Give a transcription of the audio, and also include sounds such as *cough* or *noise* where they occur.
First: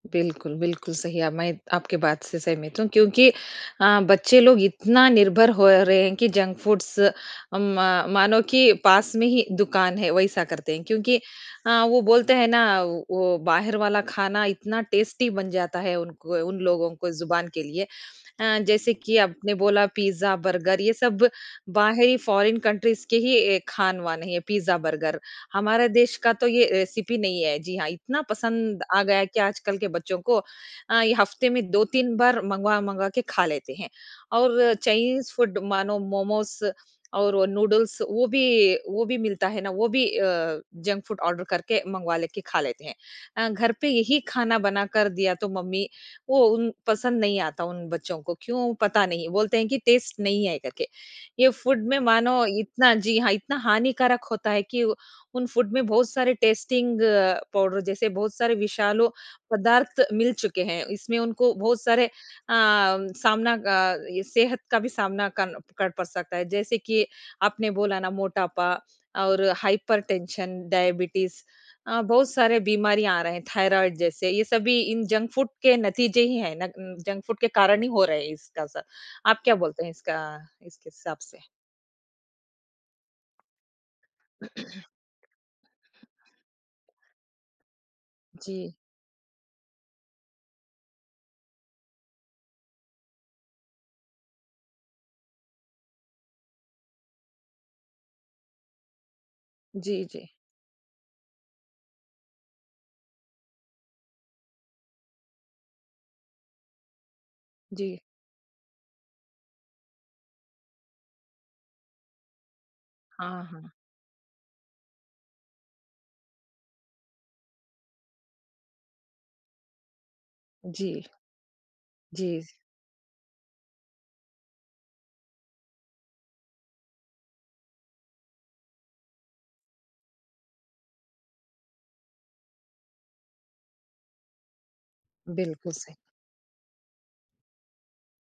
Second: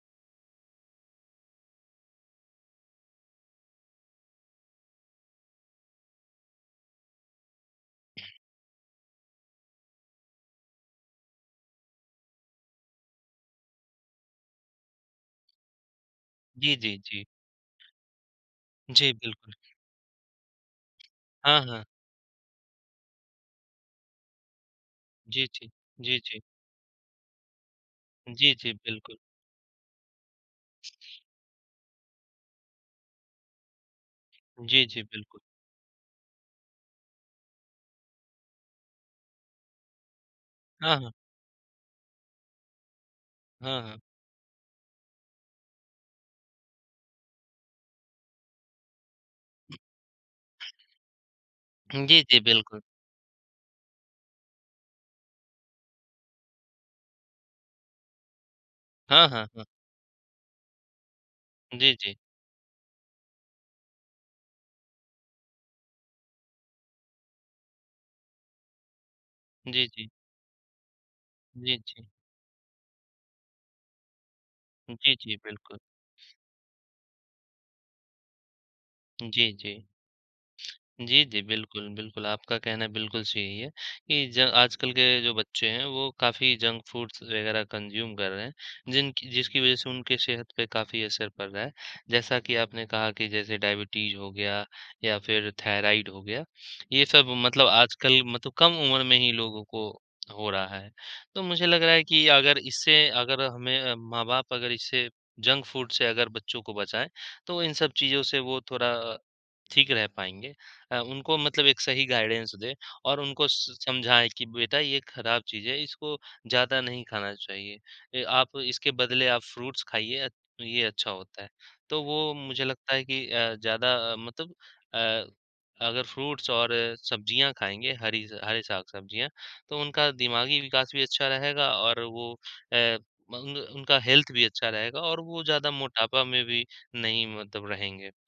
बिल्कुल, बिल्कुल, सही है अब मैं आपके बात से सहमत हूँ क्योंकि अ, बच्चे लोग इतना निर्भर हो रहे हैं कि जंक फूड्स अ, मा मानो कि पास में ही दुकान है, वैसा करते हैं, क्योंकि अ, वो बोलते हैं ना वो वो बाहिर वाला खाना इतना टेस्टी बन जाता है, उनको उन जी, लोगों जी, को जी। ज़ुबान के लिए। अ, जैसे जी, कि बिल्कुल। आपने बोला पिज़्ज़ा, बर्गर ये सब हाँ, हाँ। बाहरी फॉरेन कंट्रीज़ के ही ए, खान-वान है, पिज़्ज़ा, बर्गर। जी, जी, हमारे देश जी, का जी। तो ये रेसिपी नहीं है। जी हाँ, इतना जी, जी, पसंद आ बिल्कुल। गया है कि आजकल के बच्चों को अ, ये हफ्ते में 2-3 बार मँगवा-मँगवा के खा लेते हैं और जी, जी, चाइनीज बिल्कुल। फूड मानो मोमोस और वो नूडल्स वो भी वो भी मिलता है ना वो भी अ, हाँ, जंक हाँ। फूड ऑर्डर करके मँगवा लेके खा लेते हैं। अ, घर हाँ, पे हाँ। यही खाना बना कर दिया तो मम्मी वो उन पसंद नहीं आता, उन बच्चों को क्यों? पता नहीं, बोलते हैं कि टेस्ट नहीं है करके। ये फूड में हुँ, जी, जी, मानो बिल्कुल। इतना जी हाँ इतना हानिकारक होता है कि उन फूड में बहुत सारे टेस्टिंग पाउडर जैसे बहुत सारे विशालो हाँ, हाँ, हाँ। पदार्थ मिल चुके हैं। इसमें उनको बहुत जी, सारे अ, जी। सामना ग अ, सेहत का भी सामना कन क पड़ सकता है। जैसे कि आपने बोला ना मोटापा और जी, जी। हाइपरटेंशन, डायबिटीज़ जी, अ, जी। बहुत सारे बीमारियाँ आ रहे हैं, थायराइड जैसे, ये सभी इन जी, जंक जी, फूड के बिल्कुल। नतीजे ही हैं। नग जंक फूड के कारण ही हो रहे हैं इसका असर। आप जी, क्या जी। बोलते हैं इसका इसके हिसाब जी, से? जी, बिल्कुल, बिल्कुल आपका कहना बिल्कुल सही है कि ज *clears throat* आजकल के जो बच्चे हैं वो काफ़ी जंक फूड्स वगैरह कंज्यूम कर रहे हैं, जी। जिनकी जिसकी वजह से उनकी सेहत पे काफ़ी असर पड़ रहा है। जैसा कि आपने कहा कि जैसे डायबिटीज़ हो गया या फिर थायराइड हो गया, ये सब मतलब आजकल मतलब कम उम्र में ही लोगों को जी, जी। हो रहा है। तो मुझे लग रहा है कि अगर इससे अगर हमें अ, माँ-बाप अगर इससे जंक फूड से अगर बच्चों को बचाएँ, तो इन सब जी। चीज़ों से वो थोरा ठीक रह पाएँगे। अ, उनको मतलब एक सही गाइडेंस दें और हाँ, उनको हाँ। स समझाएँ कि बेटा ये ख़राब चीज़ है, इसको ज़्यादा नहीं खाना चाहिए। ए, आप इसके बदले आप फ्रूट्स खाइए ये जी। अच्छा होता है। तो वो जी। मुझे लगता है कि अ, ज़्यादा अ, मतलब अ, अगर फ्रूट्स और सब्जियाँ खाएँगे, हरी ज़ हरे साग-सब्जियाँ, तो उनका दिमागी विकास भी अच्छा रहेगा और वो अ, मंग उनका हेल्थ भी अच्छा रहेगा और वो ज़्यादा बिल्कुल सही। मोटापा में भी नहीं मतलब रहेंगे।